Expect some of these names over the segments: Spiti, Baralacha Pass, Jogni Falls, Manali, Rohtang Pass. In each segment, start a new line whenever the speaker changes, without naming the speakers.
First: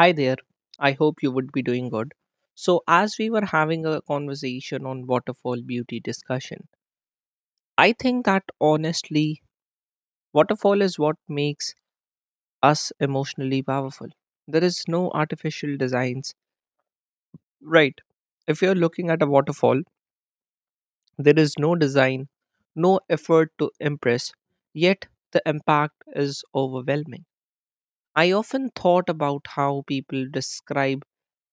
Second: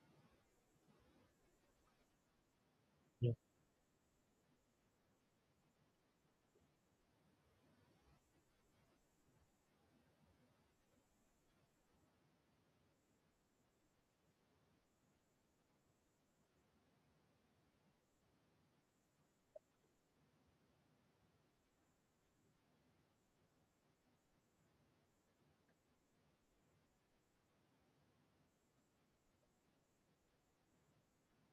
Hi there. I hope you would be doing good. So, as we
Yeah.
were having a conversation on waterfall beauty discussion, I think that honestly, waterfall is what makes us emotionally powerful. There is no artificial designs. Right. If you're looking at a waterfall, there is no design, no effort to impress, yet the impact is overwhelming. I often thought about how people describe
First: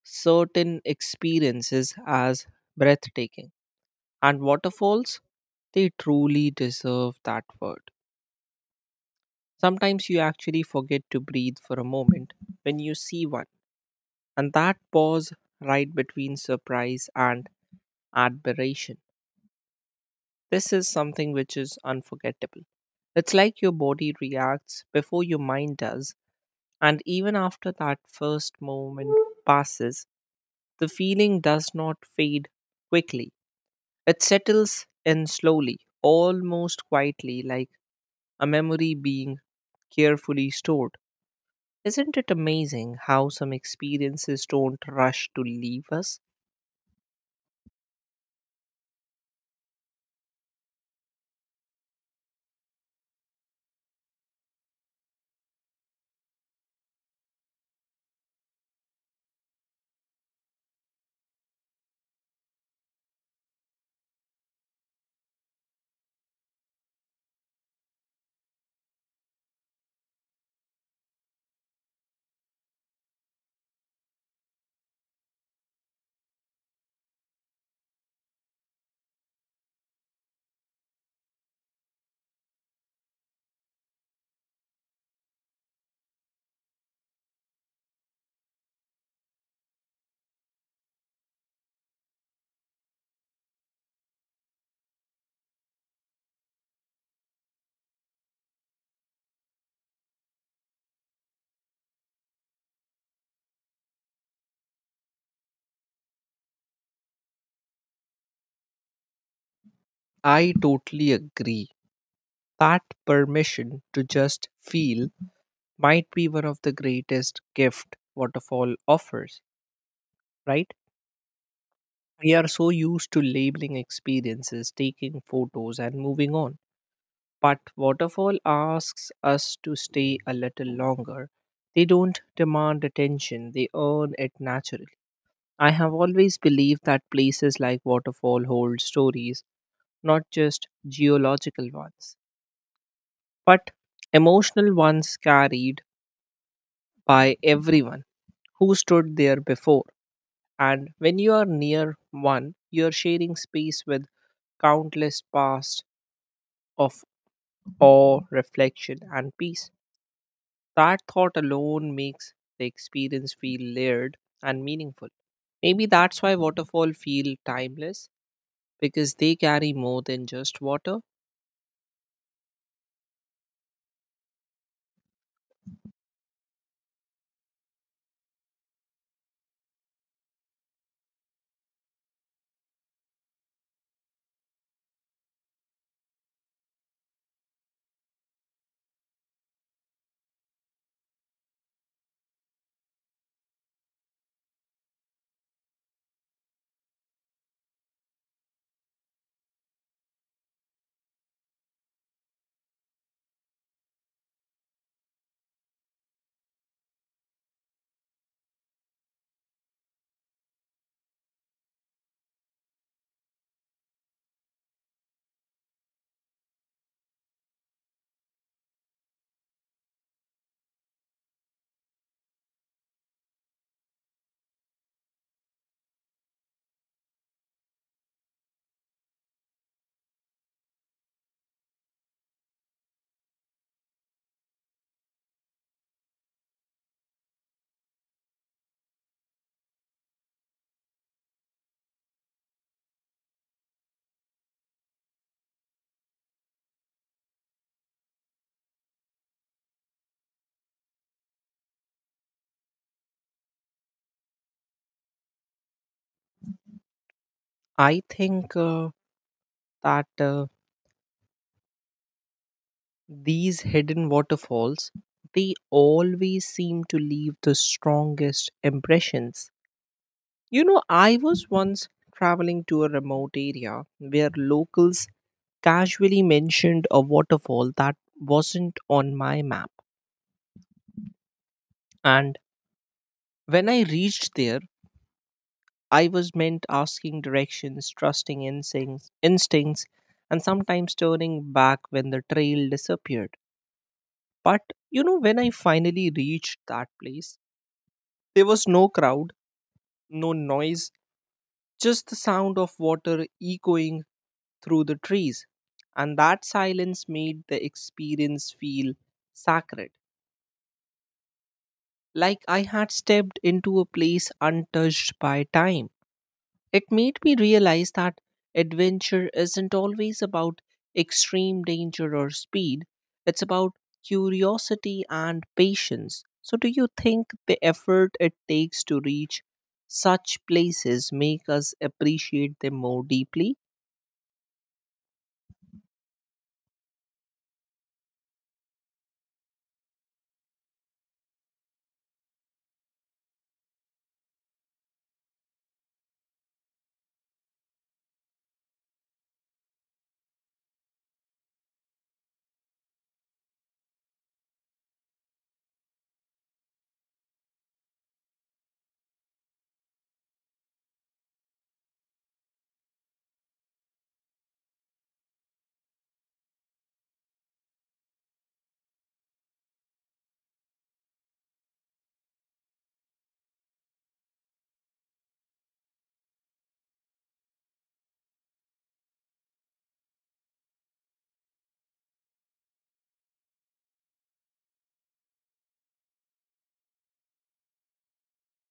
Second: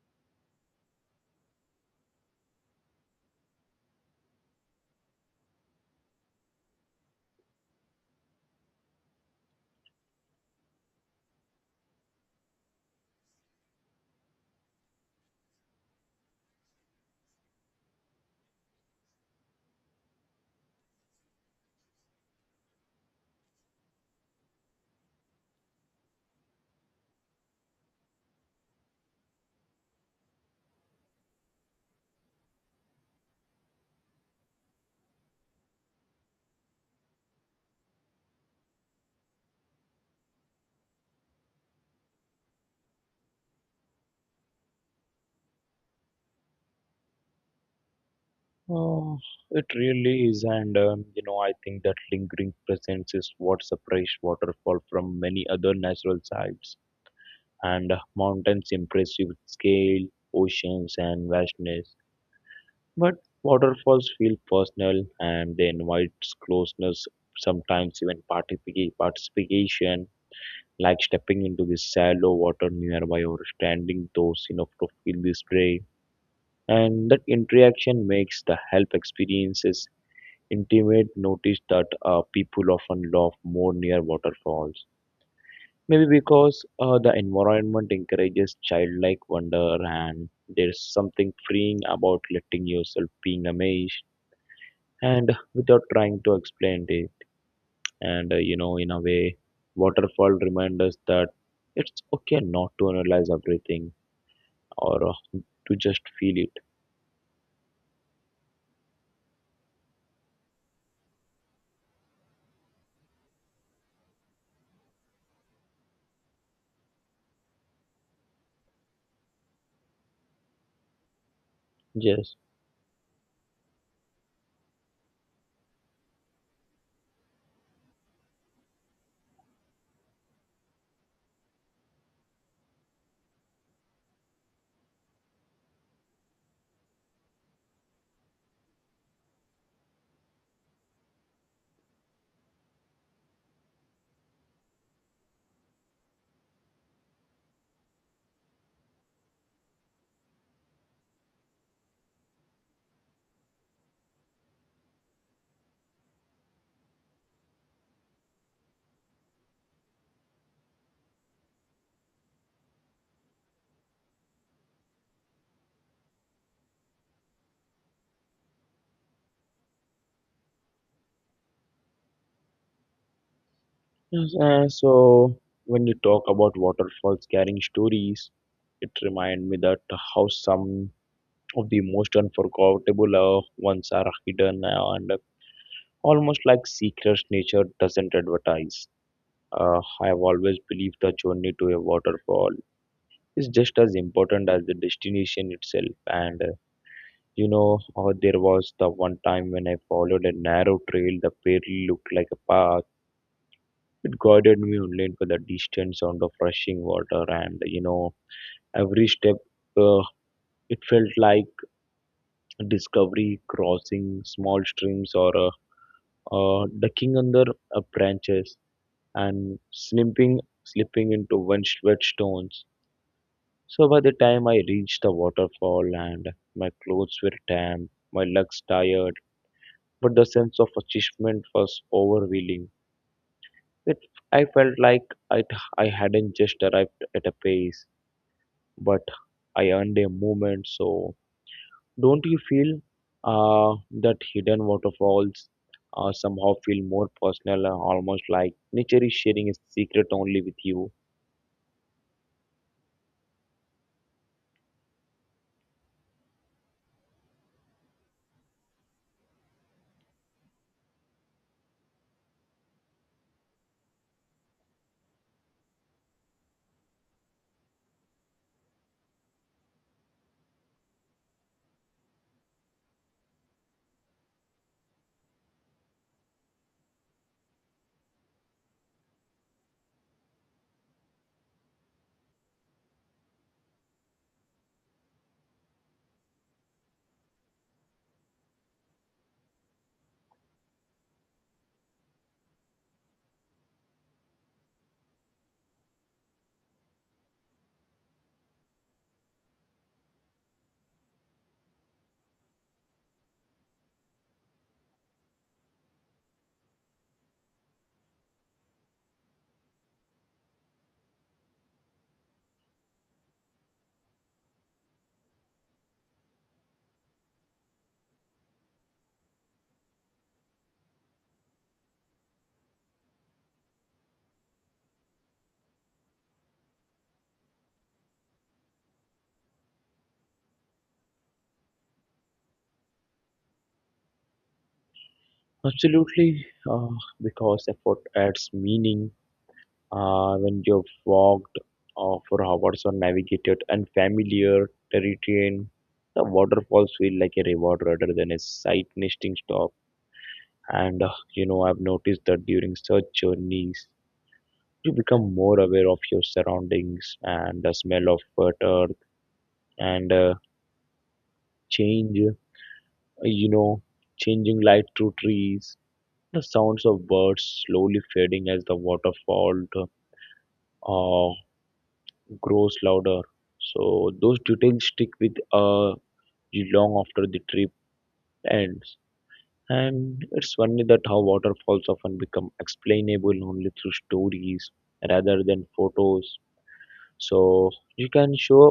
certain experiences as breathtaking. And waterfalls, they truly deserve that word. Sometimes you actually forget to breathe for a moment when you see one, and that pause right between surprise and admiration. This is something which is unforgettable. It's like your body reacts before your mind does, and even after that first moment passes, the feeling does not fade quickly. It settles in slowly, almost quietly, like a memory being carefully stored. Isn't it amazing how some experiences don't rush to leave us?
Uh, it really is, and I think that lingering presence is what separates waterfall from many other natural sites and mountains' impressive scale, oceans, and vastness. But waterfalls feel personal, and they invite closeness, sometimes even participation, like stepping into the shallow water nearby or standing close enough to feel the spray. And that interaction makes the help experiences intimate notice that people often laugh more near waterfalls. Maybe because the environment encourages childlike wonder and there's something freeing about letting yourself being amazed and without trying to explain it. And in a way, waterfall reminds us that it's okay not to analyze everything or to just feel it.
I totally agree. That permission to just feel might be one of the greatest gift waterfall offers, right? We
Yes.
are so used to labeling experiences, taking photos and moving on. But waterfall asks us to stay a little longer. They don't demand attention, they earn it naturally. I have always believed that places like waterfall hold stories, not just geological ones, but emotional ones carried by everyone who stood there before. And when you are near one, you are sharing space with countless past of awe, reflection, and peace. That thought alone makes the experience feel layered and meaningful. Maybe that's why waterfall feel timeless because they carry more than just water.
Yes, so when you talk about waterfalls carrying stories, it reminds me that how some of the most unforgettable ones are hidden and almost like secrets nature doesn't advertise. I have always believed the journey to a waterfall is just as important as the destination itself. And there was the one time when I followed a narrow trail that barely looked like a path. It guided me only for the distant sound of rushing water, and every step uh, it felt like discovery, crossing small streams or ducking under branches and slipping into wet stones. So by the time I reached the waterfall and my clothes were damp, my legs tired, but the sense of achievement was overwhelming. It, I felt like I, I hadn't just arrived at a place, but I earned a moment. So don't you feel that hidden waterfalls somehow feel more personal, almost like nature is sharing a secret only with you?
I think that these hidden waterfalls they always seem to leave the strongest impressions. You know, I was once traveling to a remote area where locals casually mentioned a waterfall that wasn't on my map, and when I reached there, I was meant asking directions, trusting instincts, and sometimes turning back when the trail disappeared. But you know, when I finally reached that place, there was no crowd, no noise, just the sound of water echoing through the trees. And that silence made the experience feel sacred, like I had stepped into a place untouched by time. It made me realize that adventure isn't always about extreme danger or speed, it's about curiosity and patience. So, do you think the effort it takes to reach such places make us appreciate them more deeply?
Absolutely, because effort adds meaning when you've walked for hours or navigated unfamiliar terrain. The waterfalls feel like a reward rather than a sight nesting stop. And I've noticed that during such journeys, you become more aware of your surroundings and the smell of wet earth and change you know changing light through trees, the sounds of birds slowly fading as the waterfall uh, grows louder, so those details stick with you long after the trip ends. And it's funny that how waterfalls often become explainable only through stories rather than photos. So you can show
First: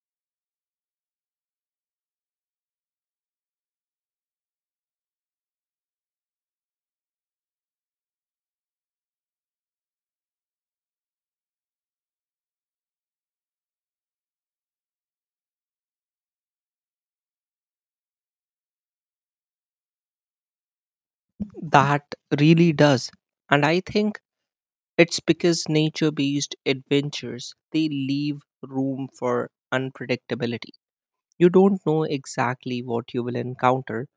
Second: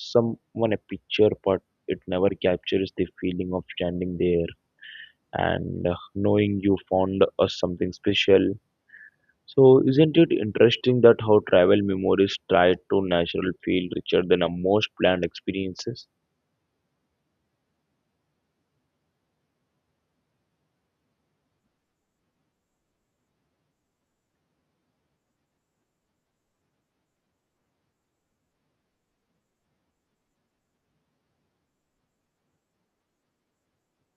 someone a picture, but it never captures the feeling of standing there and knowing you found something special. So isn't it interesting that how travel memories try to natural feel richer than a most planned experiences?
That really does. And I think it's because nature-based adventures, they leave room for unpredictability. You don't know exactly what you will encounter,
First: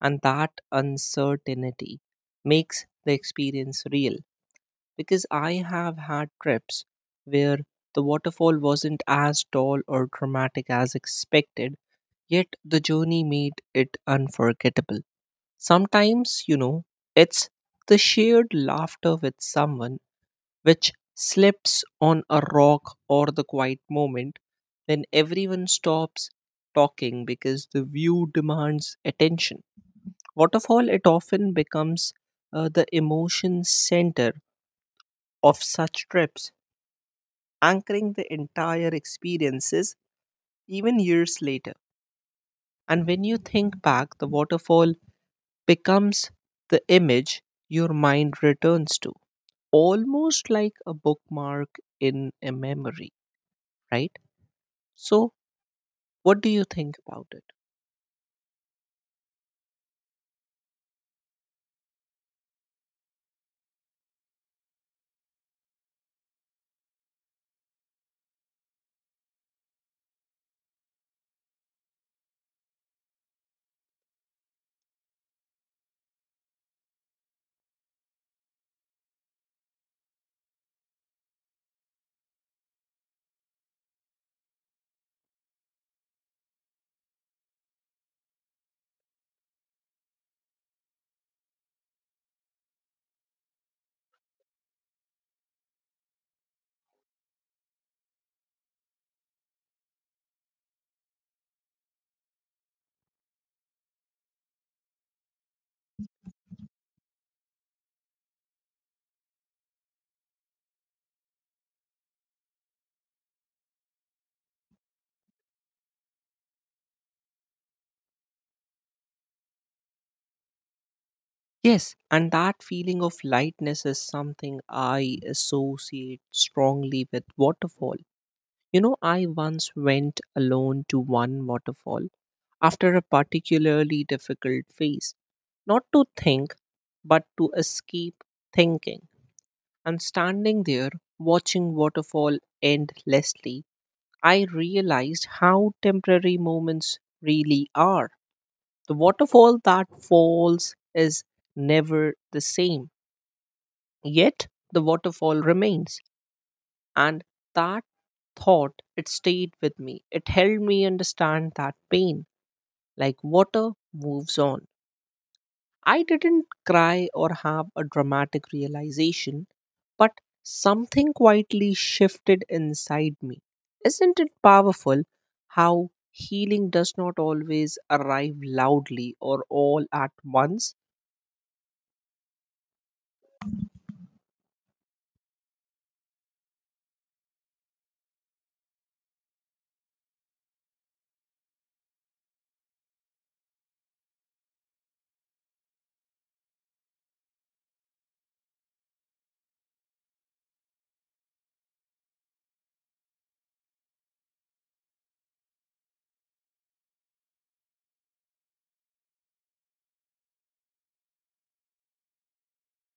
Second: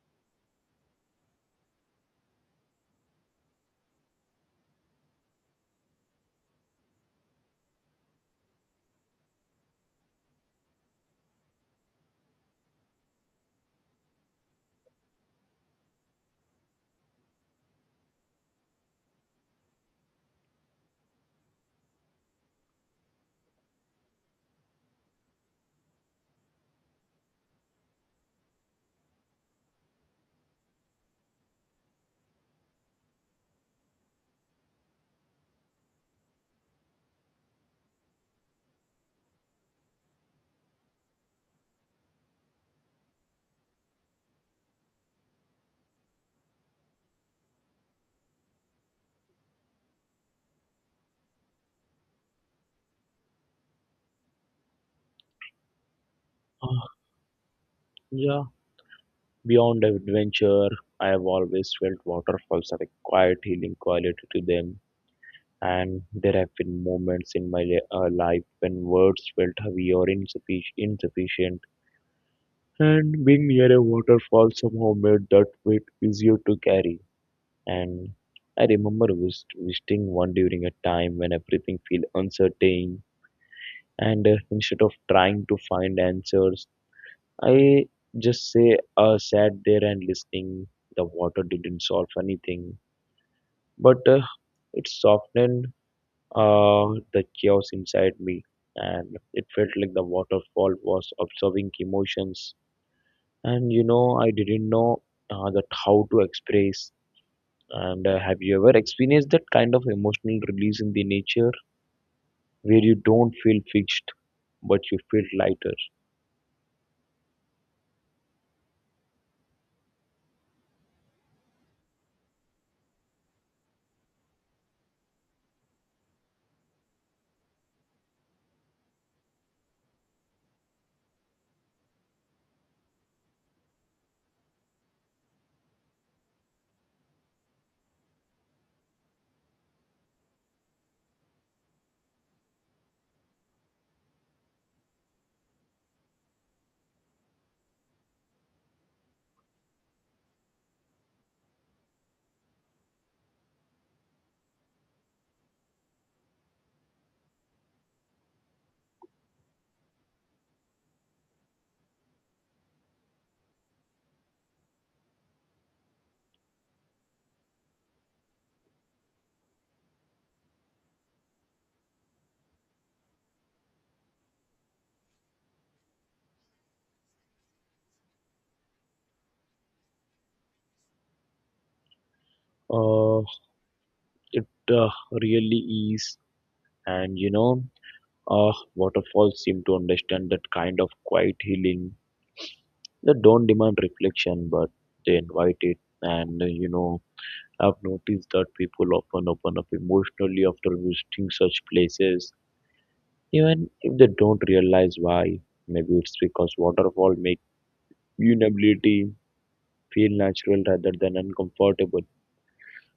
and that uncertainty makes the experience real, because I have had trips where the waterfall wasn't as tall or dramatic as expected, yet the journey made it unforgettable. Sometimes, you know, it's the shared laughter with someone which slips on a rock, or the quiet moment when everyone stops talking because the view demands attention. Waterfall, it often becomes the emotion center of such trips, anchoring the entire experiences even years later. And when you think back, the waterfall becomes the image your mind returns to, almost like a bookmark in a memory, right? So, what do you think
Uh,
about it?
yeah, beyond adventure, I have always felt waterfalls have a quiet healing quality to them. And there have been moments in my life when words felt heavy or insufficient. And being near a waterfall somehow made that weight easier to carry. And I remember visiting one during a time when everything felt uncertain. And instead of trying to find answers, I just say sat there and listening. The water didn't solve anything, but it softened uh, the chaos inside me, and it felt like the waterfall was observing emotions. And I didn't know that how to express. And have you ever experienced that kind of emotional release in the nature where you don't feel fixed but you feel lighter?
Yes, and that feeling of lightness is something I associate strongly with waterfall. You know, I once went alone to one waterfall after a particularly difficult phase, not to think, but to escape thinking. And standing there, watching waterfall endlessly, I realized how temporary moments really are. The waterfall that falls is never the same, yet the waterfall remains. And that thought, it stayed with me. It helped me understand that pain, like water, moves on. I didn't cry or have a dramatic realization, but something quietly shifted inside me. Isn't it powerful how healing does not always arrive loudly or all at once?
Uh, it uh, really is. And waterfalls seem to understand that kind of quiet healing. They don't demand reflection, but they invite it. And I've noticed that people often open up emotionally after visiting such places. Even if they don't realize why, maybe it's because waterfall make vulnerability feel natural rather than uncomfortable.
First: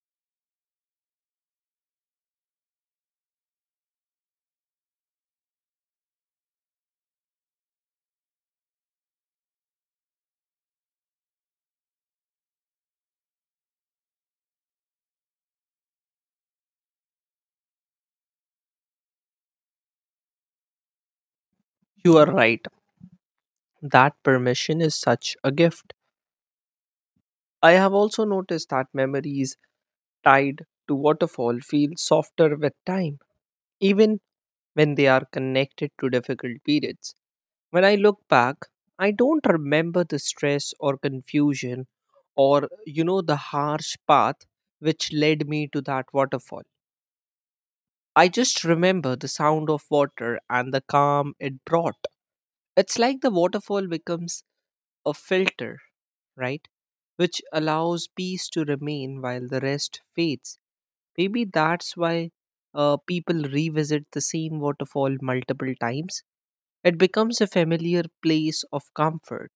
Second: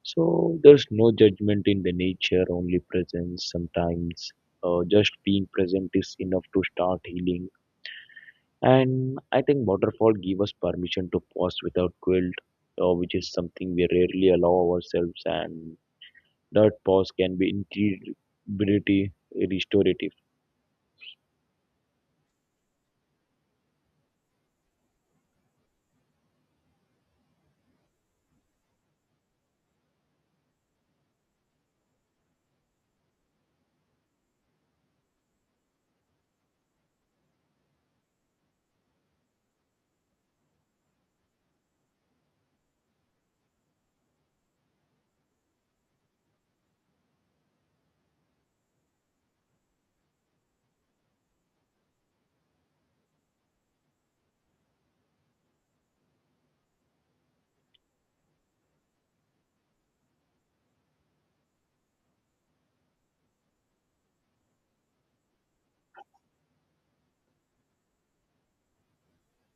So there's no judgment in the nature, only presence sometimes. Just being present is enough to start healing. And I think waterfall give us permission to pause without guilt, which is something we rarely allow ourselves. And that pause can be incredibly restorative.
You are right. That permission is such a gift. I have also noticed that memories tied to waterfall feel softer with time, even when they are connected to difficult periods. When I look back, I don't remember the stress or confusion, or, you know, the harsh path which led me to that waterfall. I just remember the sound of water and the calm it brought. It's like the waterfall becomes a filter, right? Which allows peace to remain while the rest fades. Maybe that's why people revisit the same waterfall multiple times. It becomes a familiar place of comfort.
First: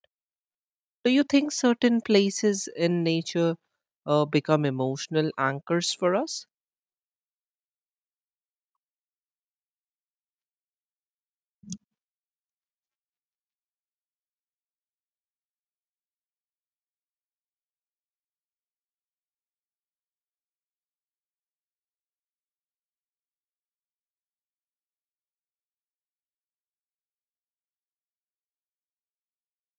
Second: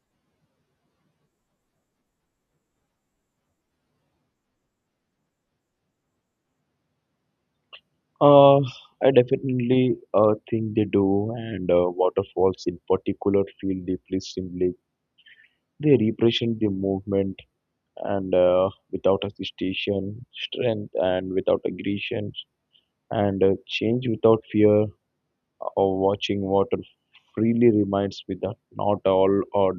Do you think certain places in nature become emotional anchors for us?
Uh, I definitely think they do, and waterfalls in particular feel deeply symbolic. They represent the movement, and without hesitation, strength, and without aggression, and change without fear. Of watching water freely reminds me that not all or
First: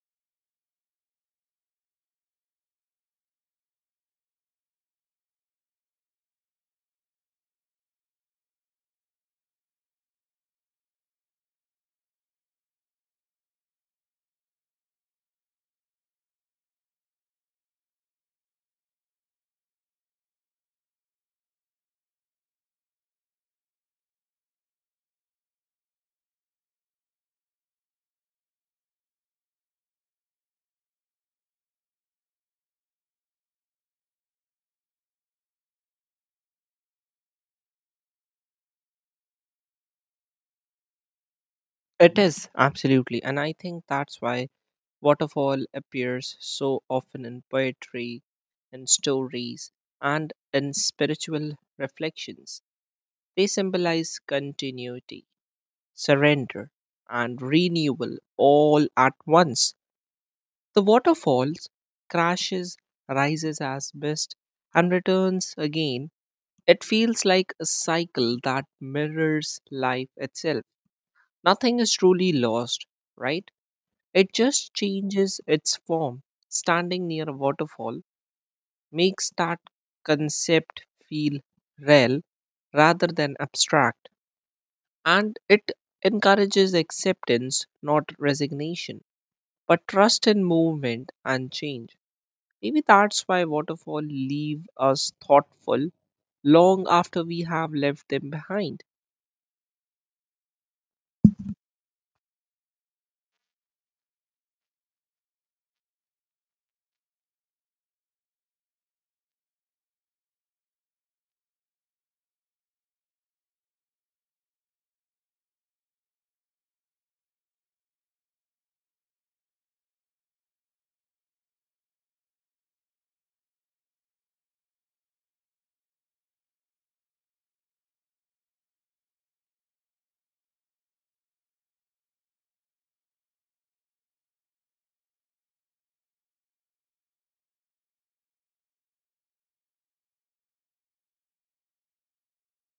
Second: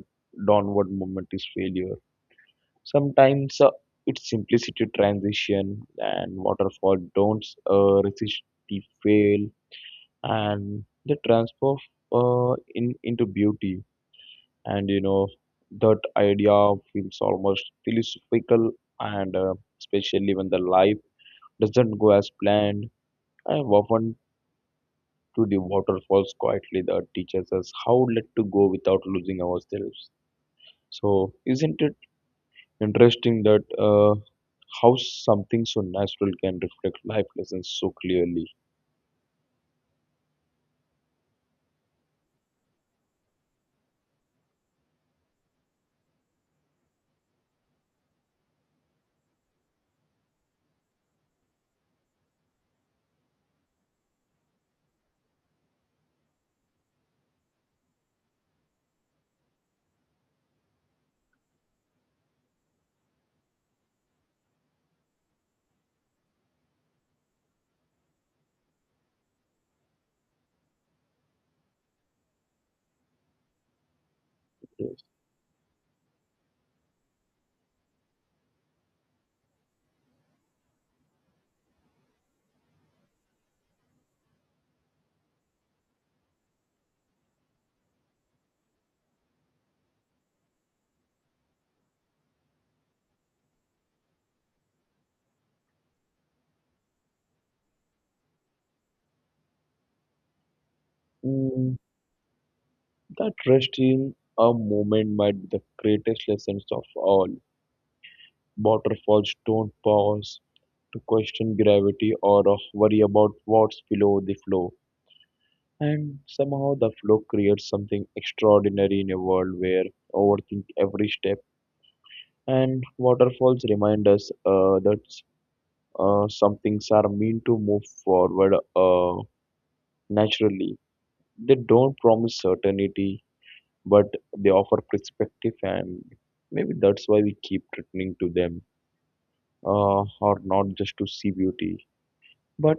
downward movement is failure. Sometimes it's simplicity transition, and waterfall don't resist the fail and they transform in into beauty. And that idea feels almost philosophical, and especially when the life doesn't go as planned, I have often to the waterfalls quietly that teaches us how let to go without losing ourselves. So isn't it interesting that how something so natural can reflect life lessons so clearly?
It is, absolutely. And I think that's why waterfall appears so often in poetry, in stories, and in spiritual reflections. They symbolize continuity, surrender, and renewal all at once. The water falls, crashes, rises as mist, and returns again. It feels like a cycle that mirrors life itself. Nothing is truly lost, right? It just
Yes.
changes its form. Standing near a waterfall makes that concept feel real rather than abstract, and it encourages acceptance, not resignation, but trust in movement and change. Maybe that's why waterfall leave us thoughtful long after we have left them behind.
Mm, That rest in a moment might be the greatest lessons of all. Waterfalls don't pause to question gravity or of worry about what's below the flow. And somehow the flow creates something extraordinary in a world where overthink every step. And waterfalls remind us that some things are meant to move forward naturally. They don't promise certainty, but they offer perspective, and maybe that's why we keep returning to them, or not just to see beauty but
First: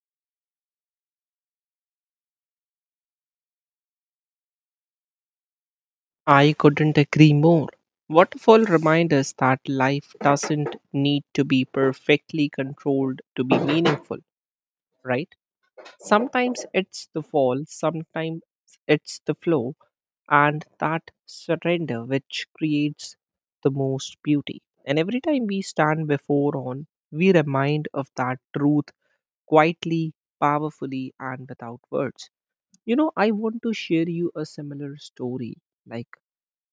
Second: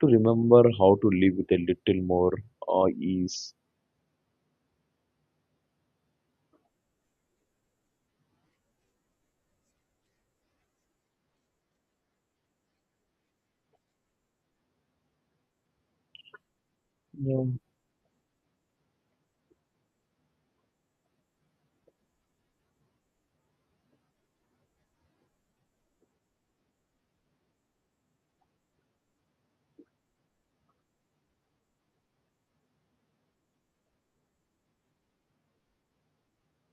to remember how to live with a little more ease.
I couldn't agree more. Waterfall remind us that life doesn't need to be perfectly controlled to be meaningful, right? Sometimes it's the
Yeah.
fall, sometimes it's the flow, and that surrender which creates the most beauty. And every time we stand before on, we remind of that truth, quietly, powerfully, and without words. You know, I want to share you a similar story. Like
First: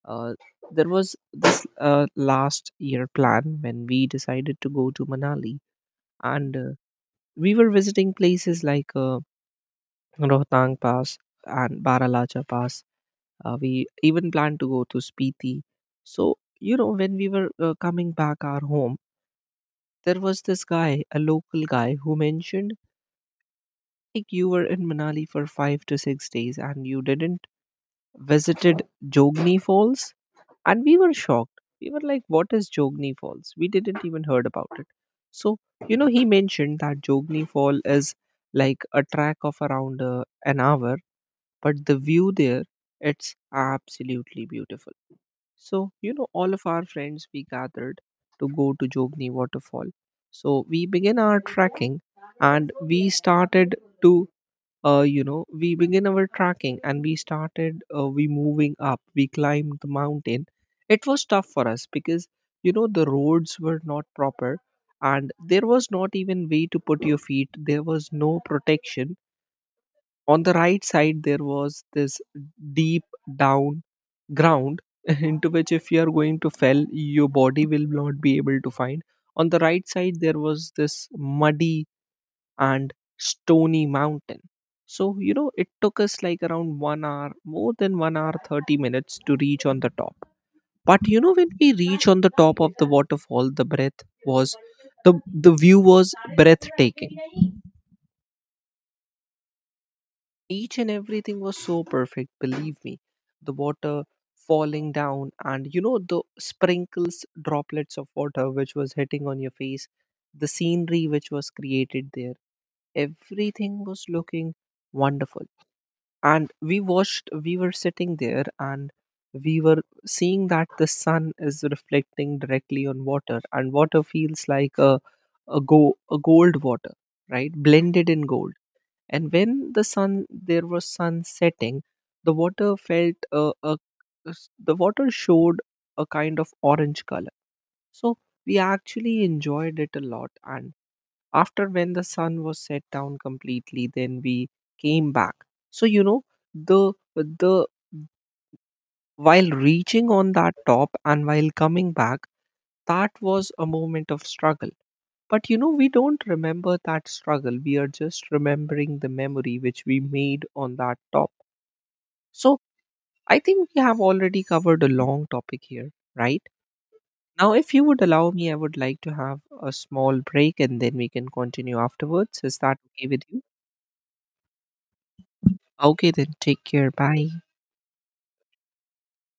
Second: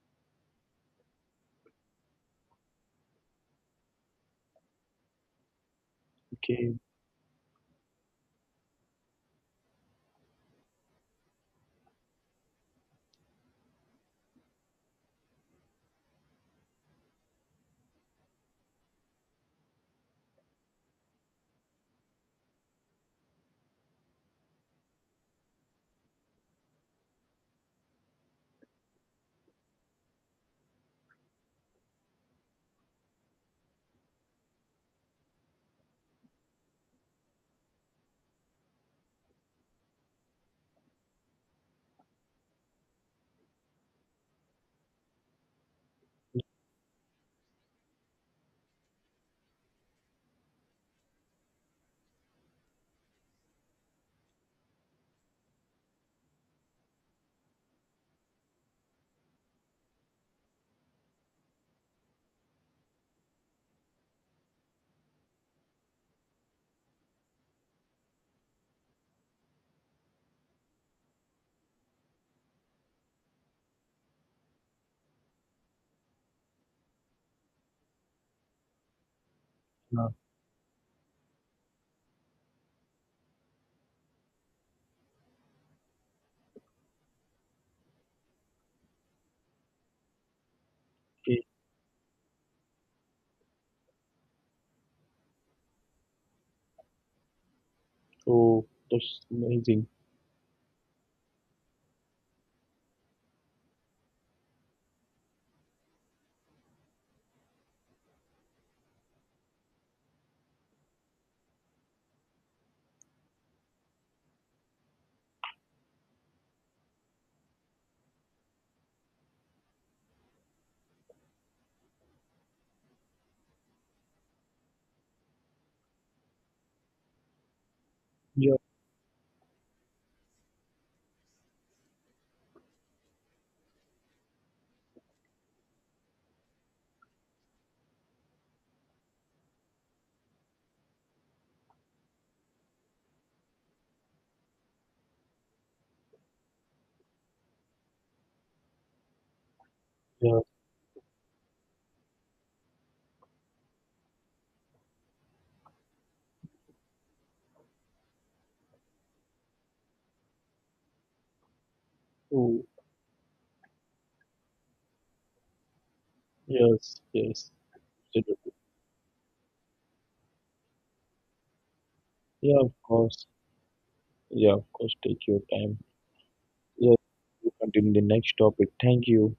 uh, there was this last year plan when we decided to go to Manali. and uh,
Okay.
we were visiting places like Rohtang Pass and Baralacha Pass. We even planned to go to Spiti. So, you know, when we were coming back our home, there was this guy, a local guy, who mentioned, like, you were in Manali for 5 to 6 days and you didn't visited Jogni Falls. And we were shocked. We were like, what is Jogni Falls? We didn't even heard about it. So, you know, he mentioned that Jogni Fall is like a track of around an hour, but the view there, it's absolutely beautiful. So, you know, all of our friends we gathered to go to Jogni waterfall. So, we began our trekking and we started to, we began our trekking and we started, we moving up, we climbed the mountain. It was tough for us because, you know, the roads were not proper and there was not even way to put your feet, there was no protection. On the right side, there was this deep down ground into which if you are going to fell, your body will not be able to find. On the right
Yeah,
side, there was this muddy and stony mountain. So, you know, it took us like around 1 hour, more than 1 hour 30 minutes to reach on the top. But you know,
okay.
when we reach on the top of the waterfall, was the the view was breathtaking.
So that's amazing.
Each and everything was so perfect, believe me. The water falling down, and, the sprinkles, droplets of water which was hitting on your face, the scenery which was created there, everything was looking wonderful. And we watched, we were sitting there and we were seeing that the sun is reflecting directly on water, and water feels like a gold water, right? Blended in
Yeah,
gold. And when the sun, there was sun setting, the water felt uh, a, the water showed a kind of orange color. So we actually enjoyed it a lot, and after when the sun was set down completely, then we came back. So you know, the the while reaching on
yeah.
that top and while coming back, that was a moment of struggle. But you know, we don't remember that struggle. We are just remembering the memory which we made on that top. So,
Oh,
I think we have already covered a long topic here, right?
yes, yes,
Now, if you would allow
absolutely.
me, I would like to have a small break and then we can continue afterwards. Is
Yeah, of
that okay with
course.
you?
Yeah, of course, take your time.
Okay, then take care.
Yes,
Bye.
we'll continue the next topic. Thank you.